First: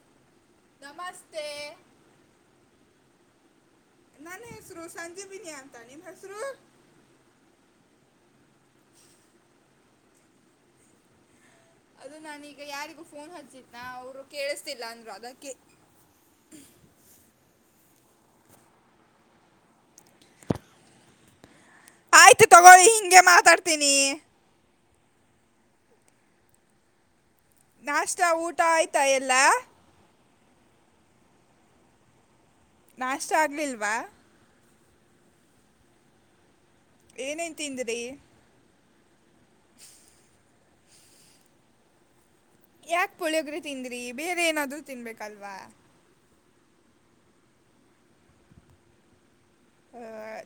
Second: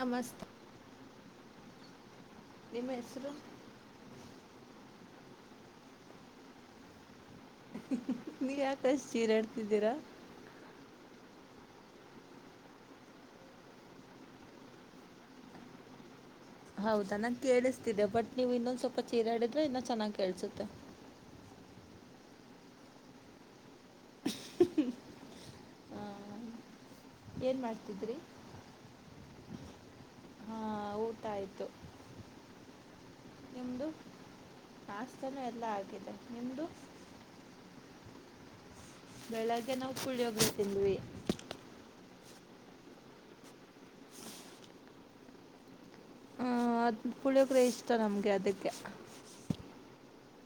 ನಮಸ್ತ ನಮಸ್ತೆ ನಿಮ್ಮ ಹೆಸರು ನಾನ ಹೆಸರು ಸಂಜೆ ಬಿರಿ ಅಂತ ನೀ ಹೆಸರು ನೀವ ಯಾಕಷ್ಟ ಜೀರಾಡ್ತಿದ್ದೀರಾ ಅದು ನಾನೀಗ ಯಾರಿಗೂ ಫೋನ್ ಹಚ್ಚಿದನಾ ಅವರು ಕೇಳಿಸ್ತಿಲ್ಲ ಅಂದ್ರು ಅದಕ್ಕೆ ಹೌದಾ ನಾ ಕೇಳಿಸ್ತಿದೆೆ ಬಟ್ ನೀವು್ ಇನ್ನೊಂದ್ ಸ್ವಲ್ಪ ಚೀರಾಡಿದ್ರೆ ಇನ್ನ ಚೆನ್ನಾಗಿ್ ಕೇಳ್ಸುತ್ತೆ ಆಯ್ತು ತಗೋಳಿ ಹಿಂಗೆ ಮಾತಾಡ್ತೀನಿ ಆ, ಏನು ಮಾಡ್ತಿದ್ರಿ ನಾಷ್ಟ ಊಟ ಆಯ್ತಾ ಎಲ್ಲಾ ಹಾ ಊಟ ಆಯ್ತು ನಾಷ್ಟ ಆಗ್ಲಿಲ್ವಾ ಆಾಸ್ತನೂ ಎಲ್ಲ ಆಗಿದೆ ನಿಮ್ಮದು ಏನೈಂತಿಂದಿ್ರೀ ಬೆಳಗ್ಗೆ ನಾವು ಕೂಳಿಯ ಹೋಗತಿಂದ್ವಿ ಯಾಕ ಪುಳಿಯೋಗ್ರಿ ತಿಂದ್ರಿ ಬೇರೆ ಏನಾದ್ರರು ತಿನ್ಬೇಕಲ್ವಾ ಹ್ಮ ಅದ ಪುಳಿಯಕರೆ ಇಷ್ಟ ನಮ್ಗೆ ಅದಕ್ಕೆ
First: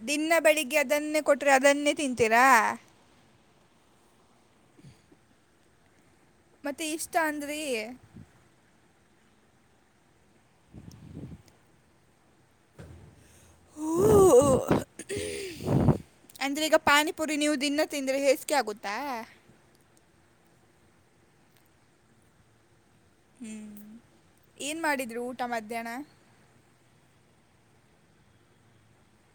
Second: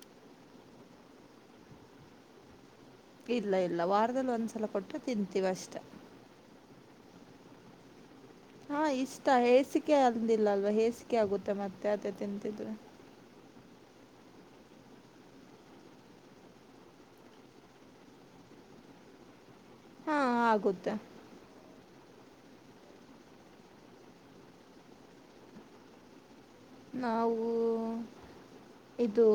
ದಿನ ಬೆಳಿಗ್ಗೆ ಅದನ್ನೇ ಕೊಟ್ರೆ ಅದನ್ನೇ ತಿಂತೀರಾ ಇಲ್ಲ ಇಲ್ಲ ವಾರದಲ್ಲಿ ಒಂದ್ಸಲ ಕೊಟ್ಟ್ರೆ ತಿನ್ಂತೀವಿ ಅಷ್ಟ ಮತ್ತೆ ಇಷ್ಟ ಅಂದ್ರೆ ಹಾ ಇಷ್ಟ ಹೇಸಿಕೆ ಅಂದಿಲ್ಲ ಅಲ್ವಾ ಹೇಸಿಕೆ ಆಗುತ್ತೆ ಮತ್ತೆ ಅದೇ ತಿಂತಿದ್ರರು ಹ ಅಂದ್ರೆ ಈಗ ಪಾನಿಪುರಿ ನೀವು ದನ್ನ ತಿಂದ್ರೆ ಹೇಸಿಗೆ ಆಗುತ್ತಾ ಹಾ ಆಗುತ್ತ ಹ್ಮ್ ಏನ್ ಮಾಡಿದ್ರು ಊಟ ಮಧ್ಯಾಹ್ನ ನಾವು ಇದು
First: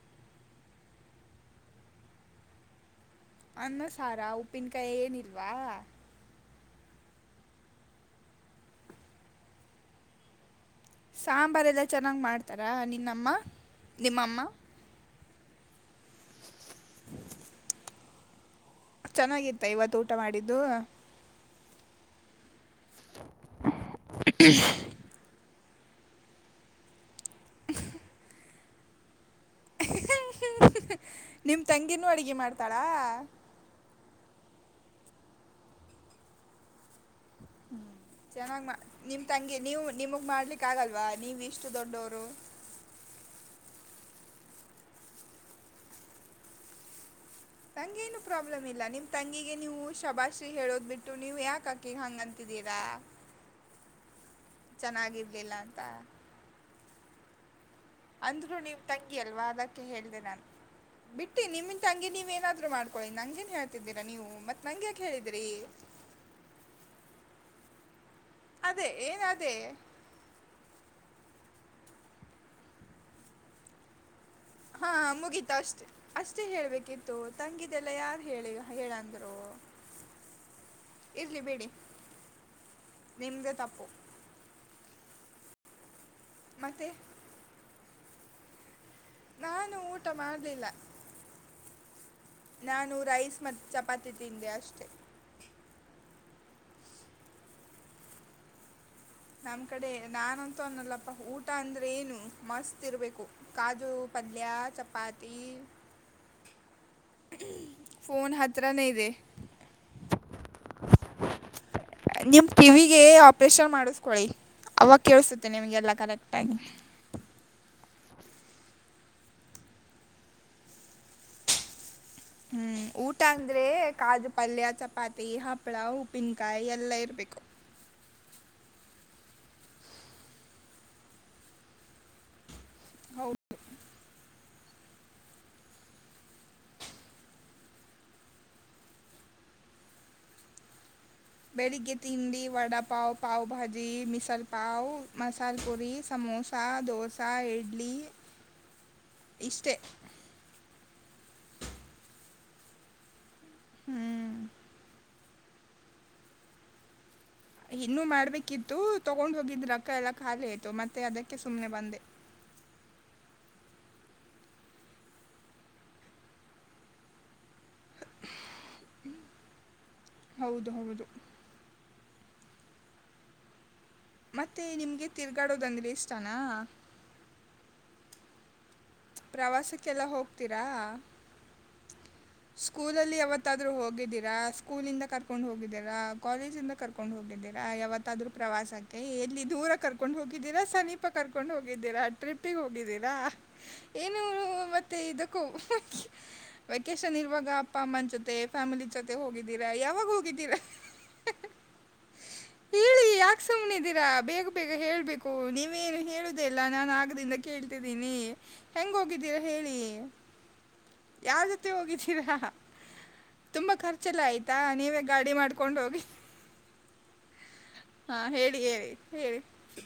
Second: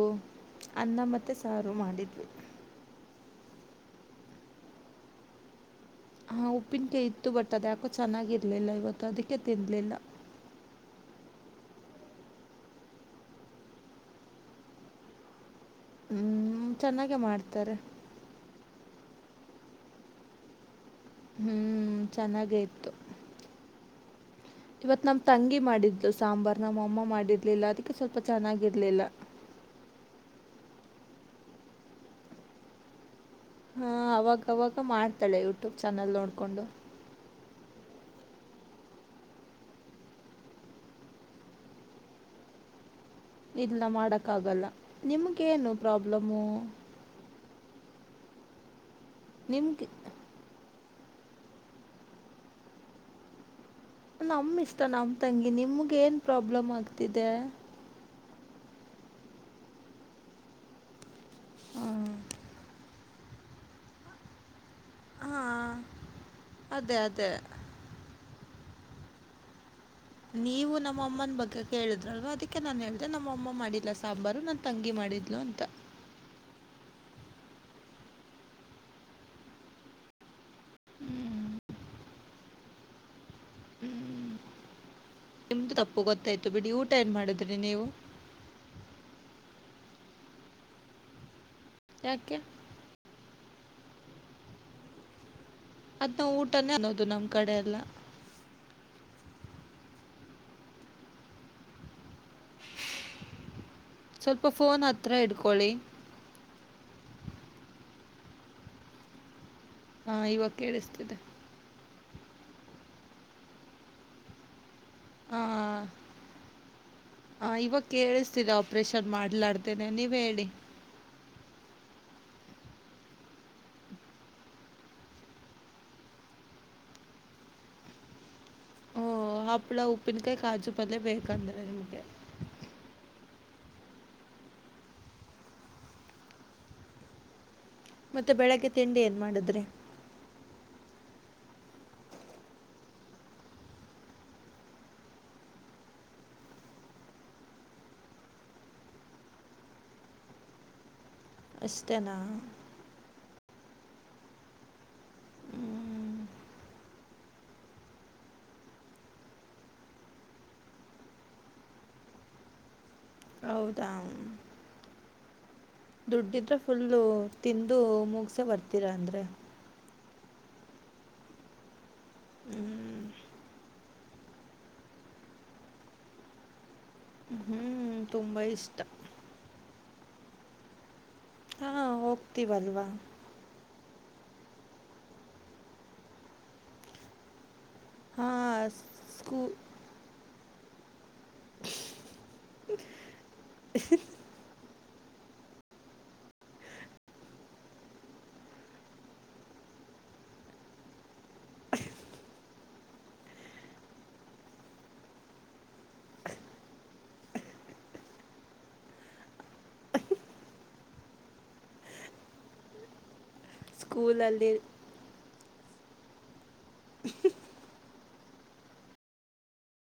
ಅನ್ನ ಮತ್ತೆ ಸಾರು ಮಾಡಿದ್ವಿ ಅನ್ನ ಸಾರಾ ಉಪ್ಪಿನಕಾಯಿ ಏನಿಲ್ವಾ ಹ ಉಪ್ಪಿನ ಕೈ ಇತ್ತು ಬಟ್ ಅದ ಯಾಕೋ ಚೆನ್ನಾಗಿರ್ಲಿಲ್ಲ ಇವತ್ತು ಅದಕ್ಕೆ ತಿನ್ಲಿಲ್ಲ ಸಾಂಬಾರ್ ಎಲ್ಲ ಚೆನ್ನಾಗ್ ಮಾಡ್ತಾರಾ ನಿನ್ನಮ್ಮ ನಿಮ್ಮಮ್ಮ ಹ್ಮ್ ಚೆನ್ನಾಗೆ ಮಾಡ್ತಾರೆ ಚೆನ್ನಾಗಿತ್ತ ಇವತ್ತು ಊಟ ಮಾಡಿದ್ದು ಹ್ಮ್ ಚೆನ್ನಾಗ ತೆ ಇವತ್ ನಮ ತಂಗಿ ಮಾಡಿದ್ದ್ು ಸಾಂಬಾರ್ ನ ಮಾಮ್ಮ ಮಾಡಿದ ಇಿಲ್ಲ ಅದಕ್ಕೆ ಸ್ವಲ್ಪ ಚೆನ್ನಾಗಿ ಇಲಲ ನಿಮ ತಂಗಿಿನೂ ಅಡಗೆ ಮಾಡ್ತಾಳಾ ಹಾ ಅವಾಗವಾಗ ಮಾಡ್ತಾಳೆ ಯೂಟ್ಯೂಬ್ ಚಾನಲ್ ನೋಡ್ಕೊಂಡು ಹ್ಮ ಚೆನ್ನಾಗ್ ನಿಮ ತಂಗಿ ನೀವು ನಿಮಗ್ ಮಾಡ್ಲಿಕ್ ಆಗಲ್ವಾ ನೀವ ಇಷ್ಟು ದೊಡ್ಡವರು ಇಲ್ಲ ಮಾಡಕ್ಕ ಆಗಲ್ಲ ನಿಮ್ಗ ಏನು ಪ್ರಾಬ್ಲಮು ನಂಗೇನು ಪ್ರಾಬ್ಲಮ್ ಇಲ್ಲ ನಿಮ್ಮ ತಂಗಿಗೆ ನೀವು ನಿಮ್ಗೆ ಶಬಾಶ್ರಿ ಹೇಳೋದ್ ಬಿಟ್ಟು ು ನೀವ್ ಯಾಕಕ್ಕಿಗ ಹಂಗಂತಿದ್ದೀರಾ ನಮ ಇಷ್ಟ ನಮ ತಂಗಿ ಅಂತ ನಿಮ್ಗೆ ಏನ್ ಪ್ರಾಬ್ಲಮ್ ಆಗ್ತಿದೆ ಅಂದ್ರು ನೀವು ತಂಗಿ ಅಲ್ವಾ ಅದಕ್ಕೆ ಹೇಳ್ದ ನಾನ್ು ಬಿಟ್ಟಿ ನಿಮ ಹಾಂ ತಂಗಗೆ ನೀವ್ ಏನಾದ್ರು ಮಾಡ್ಿ ಳಿ ನಂ ೇನ್ ಹೇಳ್ತಿದ್ದೀಾ ನೀವು ಮತ್ತೆ ನಂ್ಯಾ ಹೇಳಿದ್ರಿ ಹಾಂ ಅದೇ ಅದೇ ಅದೇ ಏನ್ ಅದೇ ನೀವು ನಮ್ಮ ಅಮ್ಮನ ಬಗ್ಗೆ ಕೇಳಿದ್ರಲ್ವ ಅದಕ್ಕೆ ನಾನನ್ ಹೇಳ್ದ ನಮ್ಮ ಅಮ್ಮ ಮಾಡಿಲ್ಲ ಸಾಂಬಾರು ನಾನು ತಂಗಿ ಮಾಡಿದ್ಲುು ಅಂತ ಮಷ್ಟೆ ಹೇಳ್ಬೇಕಿತ್ತು ತಂಗಿದೆಲ್ಲ ಯಾರು ಹೇಳಿ ಹೇಳಂದ್ರು ಇರ್ಲಿ ಬಿೇಡಿ ನಿಮ್ದ ತಪ್ಪು ಎಮ ಗೊತ್ತಾಯ್ು ಬಿಡಿ ಮತ್ತು ಊಟ ಏನ್ ಮಾಡಿದ್ರಿ ನೀವು ನಾನು ಊಟ ಮಾಡ್ಲಿಲ್ಲ ಯಾಕೆ ನಾನು ರೈಸ್ ಮ ಚಪಾತಿ ತಿಂಡಿ ಅಷ್ಟೆ ನಾ ಊಟನೇ ಅನ್ನೋದು ನಮ್ ಕಡೆ ಎಲ್ಲ ನಮ್ ಕಡೆ ನಾನಂತೂ ಅನ್ನಲ್ಲಪ್ಪ ಊಟ ಅಂದ್ರೆ ಏನು ಮಸ್ತ್ ಇರ್ಬೇಕು ಕಜು ಸ್ವಲ್ಪ ಪನ್ಲ ಫೋನ್ ಹತ್ರ ಚಪಾತಿಿ ಇಡ್ಕೊಳ್ಳಿ ಫೋನ್ ಹತ್ರರ ನೀದೆ ಹಾ ಇವಾಗ ಕೇಳಿಸ್ತಿದೆ ನಿಮ್ ಟಿವಿಗೆ ಆಪರೇಷನ್ ಮಾಡಿಸಕೊಳಿ ಅವ ಕೇಳಸುತ್ತೆ ನಿಮ್ಗೆಲ್ಲಾ ಕರೆಕ್ಟ್ ಆಗಿ ಹ ಇವಾಗ ಕೇಳಿಸ್ತಿೀರ ಆಪ್ರೇಷನ್ ಮಾಡ್ಲಾಡ್ತೇನೆ ನೀವ್ ಹೇಳಿ ಹ್ಮ್ ಊಟ ಅಂದ್ರೆ ಕಾಜು ಪಲ್ಯ ಚಪಾತಿ ಹಪ್ಳ ಉಪ್ಪಿನಕಾಯಿ ಎಲ್ಲಾ ಇರ್ಬೇಕು ಹಪ್ಪಳ ಉಪ್ಪಿನಕಾಯಿ ಕಾಜು ಪಲ್ಯ ಬೇಕಂದರೆ ನಿಮ್ಗೆ ಹೌದು ಮತ್ತೆ ಬೆಳಗ್ಗೆ ತಿಂಡಿ ಏನ್ ಮಾಡಿದ್ರೆ ಬೆಳಿಗ್ಗೆ ತಿಂಡಿ ವಡಪಾವ್ ಪಾವ್ ಭಾಜಿ ಮಿಸಲ್ಪಾವ್ ಮಸಾಲೆ ಪುರಿ ಸಮೋಸ ದೋಸಾ ಇಡ್ಲಿ ಇಷ್ಟೇ ಅಷ್ಟ ತನ್ನ ಹ್ಮ್ ಹ್ಮ್ ಇನ್ನುೂ ಮಾಡ್ಬೇಕಿತ್ತು ತಗೊಂಡ್ ಹೋಗಿದ್್ರಕ್ಕ ಎಲ್ಲ ಖಾಲಿ ಆಯ್ತು ಮತ್ತೆ ಅದಕ್ಕೆ ಸುಮ್ಮ್ನೆ ಬಂದೆ ಹೌದಾ ದುಡ್ಡಿದ್ರೆ ಫುಲ್ಲು ತಿಂದು ಮುಗಸ ಬರ್ತೀರ ಅಂದ್ರೆ ಹೌದು ಹೌದು ಹ್ಮ್ ಮತ್ತೆ ನಿಮ್ಗೆ ತಿರ್ಗಾಡೋದಂದ್ರೆ ಇಷ್ಟಾನ ತುಂಬಾ ಇಷ್ಟ ಪ್ರವಾಸಕ್ಕೆಲ್ಲ ಹೋಗ್ತೀರಾ ಹಾಂ ಹೋಗ್ತೀವಲ್ವಾ ಸ್ಕೂಲಲ್ಲಿ ಯಾವತ್ತಾದ್ರೂ ಹೋಗ ಹೋಗಿದ್ದೀರಾ ಸ್ಕೂಲ್ಂದ ಕರ್ಕೊಂಡ್ ಹೋಗಿದ್ದೀರಾ ಕಾಲೇಜ್ ಇಂದ ಕರ್ಕೊಂಡ್ ಹೋಗಿದ್ದೀರಾ ಯಾವತ್ತಾದ್ರೂ ಹಾಂ ಪ್ರವಾಸಕ್ಕೆ ಸ್ಕೂ ಎಲ್ಲಿ ದೂರ ಕರ್ಕೊಂಡ್ ಹೋಗ್ ಇದಿನ ಸಮೀಪ ಕರ್ಕೊಂಡು ಹೋಗಿದ್ದೀರ ಟ್ರಿಪ್ಪಿಿಗೆ ಹೋಗಿದ್ದೀರಾ ಏನರು ಮತ್ತೆ ಇದಕ್ಕೂ ವೆಕೇಶನ್ ಇರುವಾಗ ಅಪ್ಪ ಅಮ್ಮನ ಜೊತೆ ಫ್ಯಾಮಿಲಿ ಜೊತೆ ಹೋಗಿದ್ದೀರಾ ಯಾವಾಗ ಹೋಗಿದ್ದೀರಾ ಹೇಳಿ ಯಾಕೆ ಸುಮ್ಮನೆಿದ್ದೀರಾ ಬೇಗ ಬೇಗ ಹೇಳ್ಬೇಕು ನೀವೇನು ಹೇಳುದ ಇಲ್ಲ ನಾನನ್ ಆಗದಿಂದ ಕೇಳ್ತಿದ್ದೀನಿ ಹೆಂಗ ಹೋಗಿದ್ದೀರಾ ಹೇಳಿ ಯಾರ್ ಜೊತೆ ಹೋಗಿದ್ದೀರಾ ತುಂಬಾ ಖರ್ಚೆಲ್ಲ ಸ್ಕೂಲಲ್ಲಿ ಆಯ್ತಾ ನೀವೇ ಗಾಡಿ ಮಾಡ್ಕ ಕಕೊಂಡ ಹೋಗಿ ಹಾ ಹೇಳಿ ಹೇಳಿ ಹೇಳಿ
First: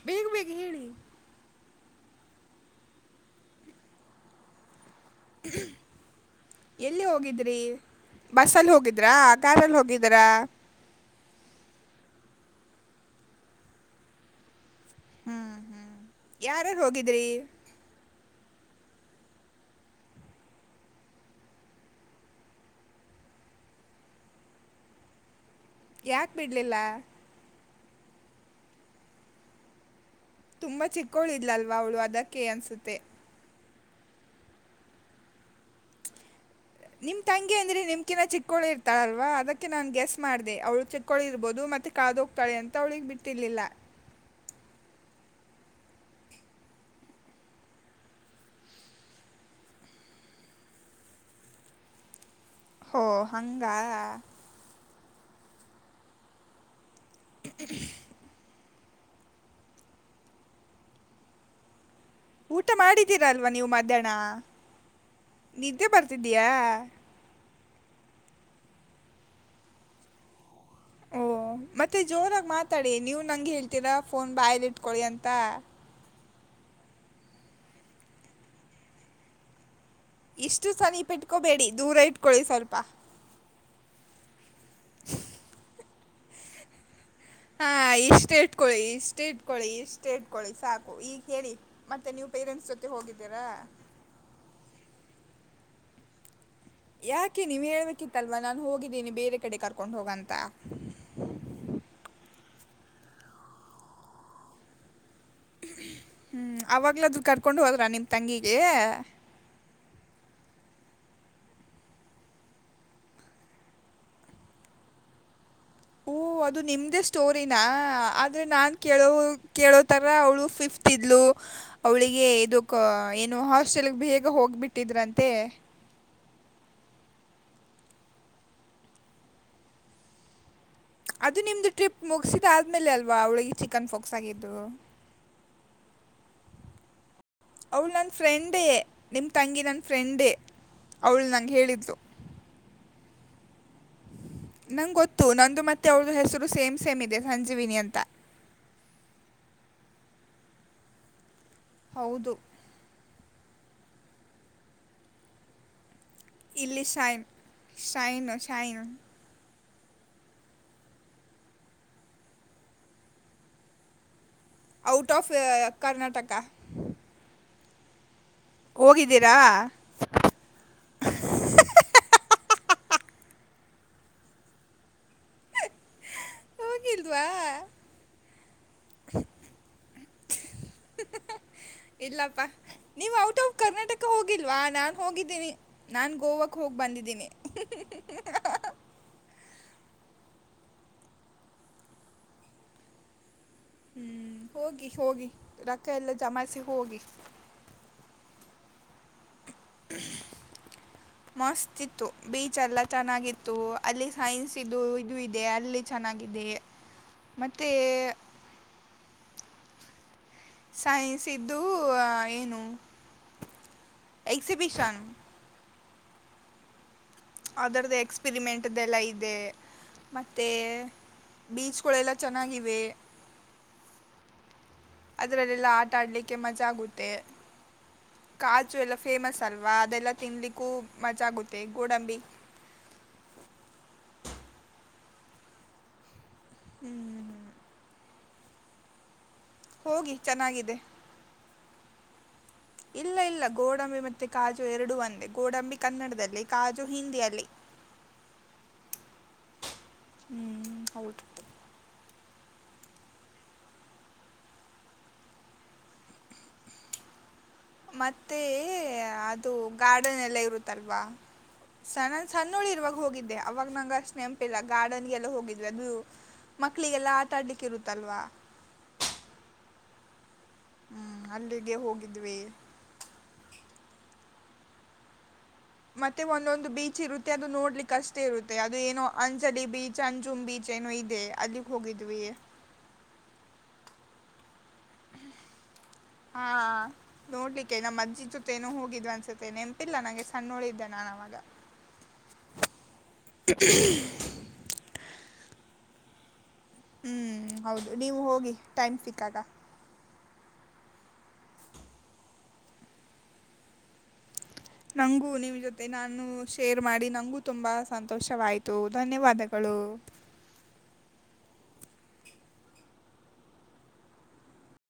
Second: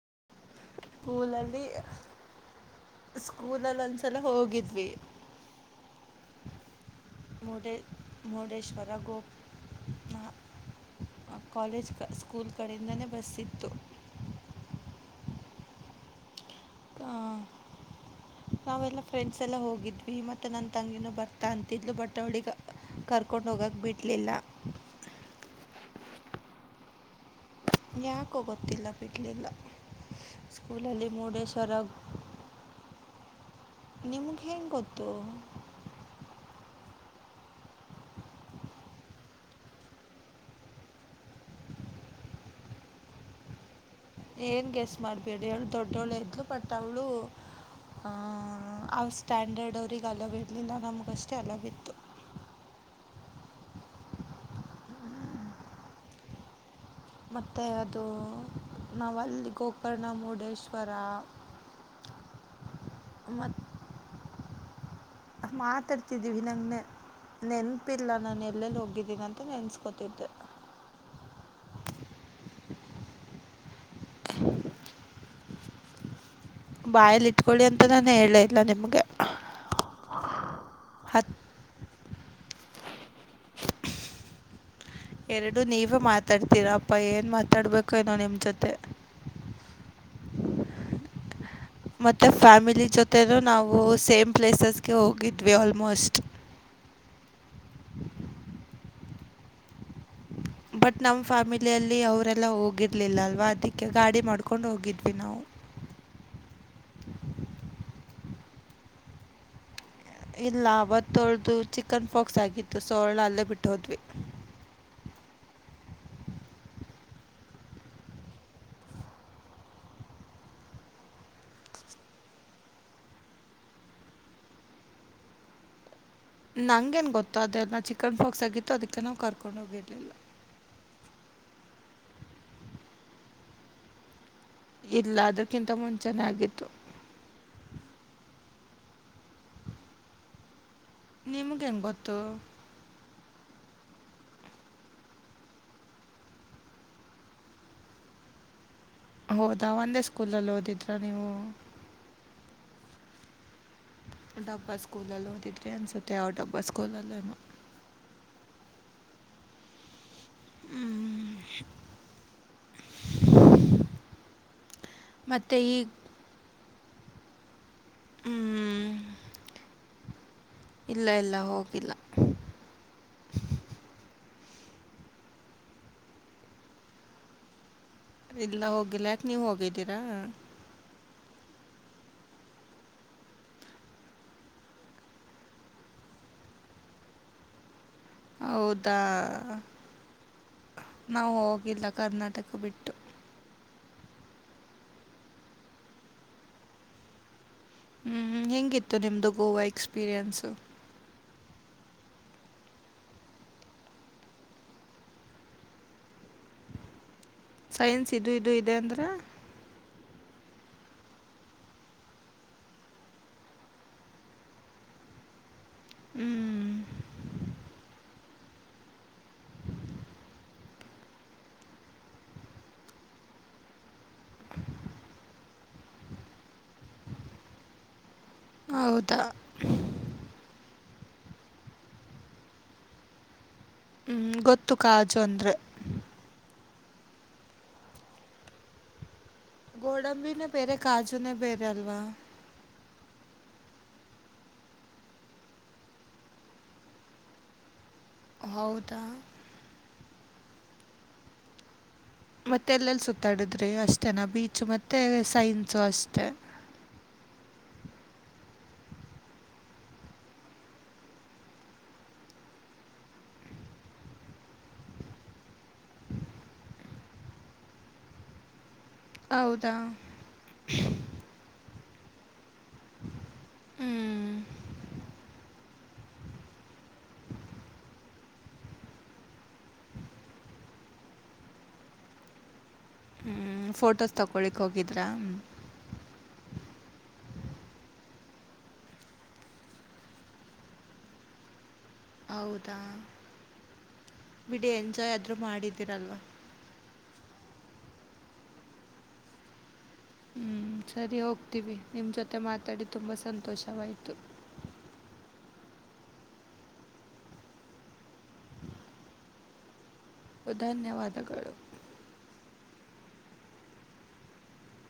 ಬೇಗ ಬ ಸ್ಕೂಲಲ್ಲಿ ಸ್ಕೂಲಲ್ಲಿ ಒಂದ್ಸಲ ಹೋಗಿದ್ವಿ ಎಲ್ಲಿ ಹೋಗಿದ್ರಿ ಮುರ್ಡೇ ಬಸ್ಸಲ್ಲಿ ಮುರುಡೇಶ್ವರ ಹೋಗಿದ್ರಾ ಗೋ ಕಾರಲ್ಲಿ ಹೋಗಿದರಾ ಕಾಲೇಜ್ ಕ ಸ್ಕೂಲ್ ಕಡೆಯಿಂದನೇ ಬಸ್ ಇತ್ತು ಹ್ಮ್ ಹ್ಮ್ ಯಾರಾರು ಹೋಗಿದ್ರಿ ನಾವೆಲ್ಲ ಫ್ರೆಂಡ್ಸ್ ಎಲ್ಲ ಹೋಗಿದ್ವಿ ಮತ್ತುತ್ತೆ ನನ್ನ ತಂಗಿನೂ ಬರ್ತಾ ಅಂತಿದ್ಲು ಬಟ್ಟವಳಿಗೆ ಕರ್ಕೊಂಡ ಹೋಗಕ್ ಬಿಡ್ಲಿಲ್ಲ ಯಾಕ್ ಬಿಡ್ಲಿಲ್ಲ ಯಾಕೋ ಗೊತ್ತಿಲ್ಲ ಬಿಡ್ಲಿಲ್ಲ ತುಂಬಾ ಚಿಕ್ಕೋಳಿದಲಲ್ವ ಅವ್ಳು ಅದಕ್ಕೆ ಅನ್ಸುತ್ತೆ ನಿ ಮುುಖೆ ಗೊತ್ತು ನಿಮ್ಮ ತಂಗಿ ಅಂದ್ರಿ ನಿಮ್ಕಿಿನ ಚಿಕ್ಕಳು ಇರ್ತಾಳಲ್ವಾ ಅದಕ್ಕೆ ನಾನು ಗೆಸ್ ಮಾಡಿದೆ ಅವಳು ಚಿಕ್ಕಳು ಇರ್ಬೋದು ಮತ್ತೆ ಕಾದುೋಗ್ತಾಳೆ ಅಂತ ಅವಳಿಗೆ ಬಿಟ್ಟಿರ್ಲಿಲ್ಲ ಏನು ಗೆಸ್ ಮಾಡಬೇಡಿ ಅವಳು ದೊಡ್ಡವಳು ಇದ್ದ್ಳು ಬಟ್ ಅವಳು ಅವ ಸ್ಟ್ಯಾಂಡರ್ಡ್ ಅವ್ರಿಗೆ ಅಲ ಇರಲಿಲ್ಲ ನಮಗಷ್ಟೇ ಅಲವಿತ್ತು ಹ ಹಂಗ ಮ ಅದು ನಾವಲ್ಲಿ ಗೋಕರ್ಣ ಮುರುಡೇಶ್ವರ ಊಟ ಮಾಡಿದ್ದೀರಲ್ವಾ ಮತ್ತು ನೀವು್ ಮಧ್ಯಾಹ್ನ ನಿದ್ದೆ ಮಾತಾಡ್ತಿದ್ದೀವಿ ಬರ್ತಿದ್ದೀಯಾ ನಂಗೆ ನೆನಪಿಲ್ಲ ನಾನು ಎಲ್ಲೆಲ್ಲಿ ಹೋಗಿದ್ದೀನಿ ಅಂತ ನೆನ್ಸ್ಕೊತಿದ್ದೆ ಓಹ ಮತ್ತೆ ಜೋರಾಗಿ ಮಾತಾಡಿ ನೀವು ನಂಗೆ ಹೇಳ್ತೀರಾ ಫೋನ್ ಬಾಯಲಿ ಇಟ್ಕೊೊಳ್ಳಿ ಅಂತ ಬಾಯಲಿ ಇಟ್ಕೊಳ್ಳಿ ಅಂತ ನಾನು ಹೇಳೇ ಇಲ್ಲ ನಿಮ್ಗೆ ಇಷ್ಟ ಸನಿಪ ಇಟ್ಕೋಬೇಡಿ ದೂರ ಇು ಕಳಿ ಸರಪಾ ಎರಡು ನೀವು ಮಾತ್ರ ತರ್ತಿರಪ್ಪ ಹಾ ಇ ಸ್ಟೇಟ್ ಕೊೊಳ್ಳಿ ಸ್ಟೇಟ್ ಕೊಳಿಷ್ಟ ಷ್ಟ ಇಡ್ಕೊಳ್ಳಿ ಸಾಕು ಈಗ ಹೇಳಿ ಮತ್ತೆ ನೀವು ಪೇರೆಂಟ್ಸ್ ಫ್ಯಾಮಿಲಿ ಜೊತೆ ಜೊತೆೇನು ಹೋಗಿದ್ದೀರಾ ನಾವು ಸೇಮ್ ಪ್ಲೇಸಸ್ಗೆ ಹೋಗಿದವಿ ವ ಆಲ್ಮೋಸ್ಟ್ ಯಾಕೆ ನೀವ್ ಹೇಳ್ಬೇಕಿತ್ತಲ್ವಾ ನಾನ್ ಹೋಗಿದ್ದೀನಿ ಬೇರೆ ಕಡೆ ಕರ್ಕೊಂಡ್ ಹೋಗಂತ ಬಟ್ ನಮ್ ಫ್ಯಾಮಿಲಿಯಲ್ಲಿ ಅವರೆಲ್ಲಾ ಹೋಗಿರ್ಲಿಲ್ಲ ಅಲ್ವಾ ಅದಕ್ಕೆ ಗಾಡಿ ಮಾಡ್ಕೊಂಡು ಹೋಗಿದ್ವಿ ನಾವು ಹ್ಮಞ ಆವಾಗಲಾದ ಕರ್ಕೊಂಡು ಹೋದ್ರಾ ನಿಮ್ಮ ತಂಗಿಗೆ ಇಲ್ಲ ಅವತ್ತೊಳ್ದು ಚಿಕನ್ ಪಾಕ್ಸ್ ಆಗಿತ್ತು ಸೊರ್ಣ ಅಲ್ಲೇ ಬಿಟ್ಟಹೋದ್ವಿ ಓಹ ಅದು ನಿಮ್ಮ್ದೇ ಸ್ಟೋರಿಿನ ಆದ್ರರೆ ನಾನು ಕೇಳೋ ಕೇಳೋಥರ ಅವಳು ಫಿಫ್ತ್ ಇದ್ಲು ಅವಳಿಗೆ ಇದಕ್ಕೆ ಏನು ಹಾಸ್ಟೆಲ್ಗೆ ಬೇಗ ಹೋಗ್ಬಿಟ್ಟಿದ್ರಂತೆ ನಂೇನ್ ಗೊತ್ತು ಅದೆಲ್ಲ ಚಿಕನ್ ಪಾಕ್ಸ್ ಆಗಿತ್ತು ಅದಕ್ಕೆ ನಾವು ಕರ್ಕೊಂಡು ಹೋಗಿರ್ಲಿಲ್ಲ ಅದು ನಿಮ್ದು ಟ್ರಿಪ್ ಮುಗಸಿದ ಆದ್ಮೇಲೆ ಅಲ್ವಾ ಅವಳಿಗೆ ಚಿಕನ್ ಫಾಕ್ಸ್ ಆಗಿತ್ತು ಇಲ್ಲ ಅದಕ್ಕಿಂತ ಮುಂಚೆ ಚೆನ್ನಾಗಿತ್ತು ಅವಳ ನನ್ ಫ್ರೆಂಡೇ ನಿಮ್ ತಂಗಿ ನನ್ ಫ್ರೆಂಡೇ ಅವಳು ನಂಗೆ ನಿಮ್ಗೆ ಹೆಂಗ ಹೇಳಿದ್ಲು ಗೊತ್ತು ನಂಗೆ ಗೊತ್ತು ನಂದು ಮತ್ತೆ ಅವಳ್ದ ಹೆಸರು ಸೇಮ್ ಸೇಮ್ ಇದೆ ಸಂಜೀವಿನಿ ಅಂತ ಹೌದಾ ಒಂದೇ ಸ್ಕೂಲ್ಲ್ಲಿ ಓದಿದ್ರ ನೀವು ಹೌದು ಡಬ್ಬಾ ಸ್ಕೂಲ ಅಲ್ಲೋ ತತ್ ಅನ್ಸ ಇಲ್ಲಿ ಸೈನ್ ಶೈನು ಸೈನು ಹ ಔಟ್ ಆಫ್ ಕರ್ನಾಟಕ ಹೋಗಿದ್ದೀರಾ ಇಲ್ಲ ಇಲ್ಲ ಹೋಗಿಲ್ಲ ಹೋಗಿಲ್ವಾ ಇಲ್ಲ ಹೋಗಿಲ್ಲ ಯಾಕೆ ನೀವ್ ಹೋಗಿದ್ದೀರಾ ಇಲ್ಲಪ್ಪಾ ನೀವ್ ಔಟ್ ಆಫ್ ಕರ್ನಾಟಕ ಹೋಗಿಲ್ವಾ ನಾನ್ ಹೋಗಿದ್ದೀನಿ ನಾನ್ ಗೋವಾಕ್ ಹೋಗಿ ಬಂದಿದ್ದೀನಿ ಹೌದಾ ನಾವು ಹೋಗಿಲ್ಲ ಕರ್ನಾಟಕ ಬಿಟ್ಟು ಹ್ಮ್ ಹೋಗಿ ಹೋಗಿ ರಕ್ಕ ಎಲ್ಲಾ ಜಮಾಯಿಸಿ ಹೋಗಿ ಹ್ಮ್ ಹೆಂಗಿತ್ತು ನಿಮ್ದು ಗೋವಾ ಎಕ್ಸ್ಪೀರಿಯನ್ಸ್ ಮಸ್ತ್ ಇತ್ತು ಬೀಚ್ ಎಲ್ಲ ಚೆನ್ನಾಗಿತ್ತು ಅಲ್ಲಿ ಸೈನ್ಸ್ ಇದು ಇದು ಇದೆ ಅಲ್ಲಿ ಚೆನ್ನಾಗಿದೆ ಮತ್ತು ಸೈನ್ಸ್ ಇದು ಇದು ಇದೆ ಅಂದ್ರೆ ಸೈನ್ಸ್ ಇದ್ದು ಏನು ಎಕ್ಸಿಬಿಷನ್ ಹ್ಮ್ ಅದರ್ದು ಎಕ್ಸ್ಪೆರಿಮೆಂಟ್್ದಲ್ಲ ಇದೆ ಮತ್ತೆ ಬೀಚ್ಗಳೆಲ್ಲ ಚೆನ್ನಾಗಿವೆ ಅದ್ರಲ್ಲೆಲ್ಲಾ ಆಟಾ ಆಡ್ಲಿಕ್ಕೆ ಮಜಾ ಆಗುತ್ತೆ ಕಾಜು ಎಲ್ಲ ಹೌದಾ ಫೇಮಸ್ ಅಲ್ವಾ ಅದೆಲ್ಲಾ ತಿನ್ಲಿಕ್ಕೂ ಮಜ್ಜಾ ಆಗುತ್ತೆ ಗೋಡಂಬಿ ಗೊತ್ತು ಕಾಜು ಅಂದರೆ ಹ್ಮ್ ಹ್ಮ್ ಹೋಗಿ ಕೊಡಂಬಿನ ಬೇರೆ ಚೆನ್ನಾಗಿದೆ ಕಾಜುನೇ ಬೇರೆ ಅಲ್ವಾ ಇಲ್ಲ ಇಲ್ಲ ಗೋಡಂಬಿ ಮತ್ತೆ ಕಾಜು ಎರಡೂ ಒಂದೇ ಗೋಡಂಬಿ ಕನ್ನಡದಲ್ಲಿ ಕಾಜು ಹಿಂದಿಯಲ್ಲಿ ಹೌದಾ ಹ್ಮ್ ಹೌದು ಮತ್ತೆ ಎಲ್ಲೆಲ್ಲಿ ಸುತ್ತಾಡಿದ್ರಿ ಅಷ್ಟೇನಾ ಬೀಚು ಮತ್ತೆ ಸೈನ್ಸು ಅಷ್ಟೆ ಮತ್ತೆ ಅದು ಗಾರ್ಡನ್ ಎಲ್ಲ ಇರುತ್ತಲ್ವಾ ಸಣನ್ ಸಣ್ಣುಳಿ ಇರುವಾಗ ಹೋಗಿದ್ದೆ ಅವಾಗ ನಂಗ ಅಷ್ಟ ನೆಂಪಿಲ್ಲ ಗಾರ್ಡನ್ಗೆಲ್ಲ ಹೋಗಿದ್ವಿ ಅದು ಮಕ್ಳಿಗೆಲ್ಲ ಆಟಾಡ್ಲಿಕ್ಕೆ ಇರುತ್ತಲ್ವ ಹೌದಾ ಹ್ಮ್ ಅಲ್ಲಿಗೆ ಹೋಗಿ ಇದುವೇ ಹ್ಮ್ ಮತ್ತೆ ಒಂದೊಂದು ಬೀಚ್ ಇರುತ್ತೆ ಅದು ನೋಡ್ಲಿಕ್ ಅಷ್ಟೇ ಇರುತ್ತೆ ಅದು ಏನೋ ಅಂಜಲಿ ಬೀಚ್ ಅಂಜುಮ್ ಬೀಚ್ ಏನೋ ಇದೆ ಅಲ್ಲಿಗ್ ಹೋಗಿದ್ವಿ ಹ್ಮ ಫೋಟೋಸ್ ತಕೊಳಿಕ್ ಹೋಗಿದ್ರಾ ಹಾ ನೋಡ್ಲಿಕ್ಕೆೇ ನಮ್ಮ ಅಜ್ಜಿ ಜೊತೆೇನೂ ಹೋಗಿದ್ವಿ ಅನ್ಸುತ್ತೆ ನೆನಪಿಲ್ಲ ನಂಗೆ ಸಣ್ಣೋಳಿದ್ದೆ ನಾನು ಅವವಾಗ ಹೌದಾ ಬಿಡಿ ಎಂಜಾಯ್ ಆದ್ರೂ ಮಾಡಿದ ತ್ತರಲ್ವಾ ಹ್ಮ್ ಹೌದು ನೀವು ಹೋಗಿ ಟೈಮ್ ಸಿಕ್ಕಾಗ ಹ್ಮ್ ಸರಿ ಹೋಗ್ತೀವಿ ನಿಮ್ಮ ಜೊತೆ ಮಾತಾಡಿ ತುಂಬ ಸಂತೋಷವಾಯ್ತು ನಂಗೂ ನಿಮ್ ಜೊತೆ ನಾನು ಶೇರ್ ಮಾಡಿ ನಂಗೂ ತುಂಬಾ ಸಂತೋಷವಾಯ್ತು ಧನ್ಯವಾದಗಳು ಧನ್ಯವಾದಗಳು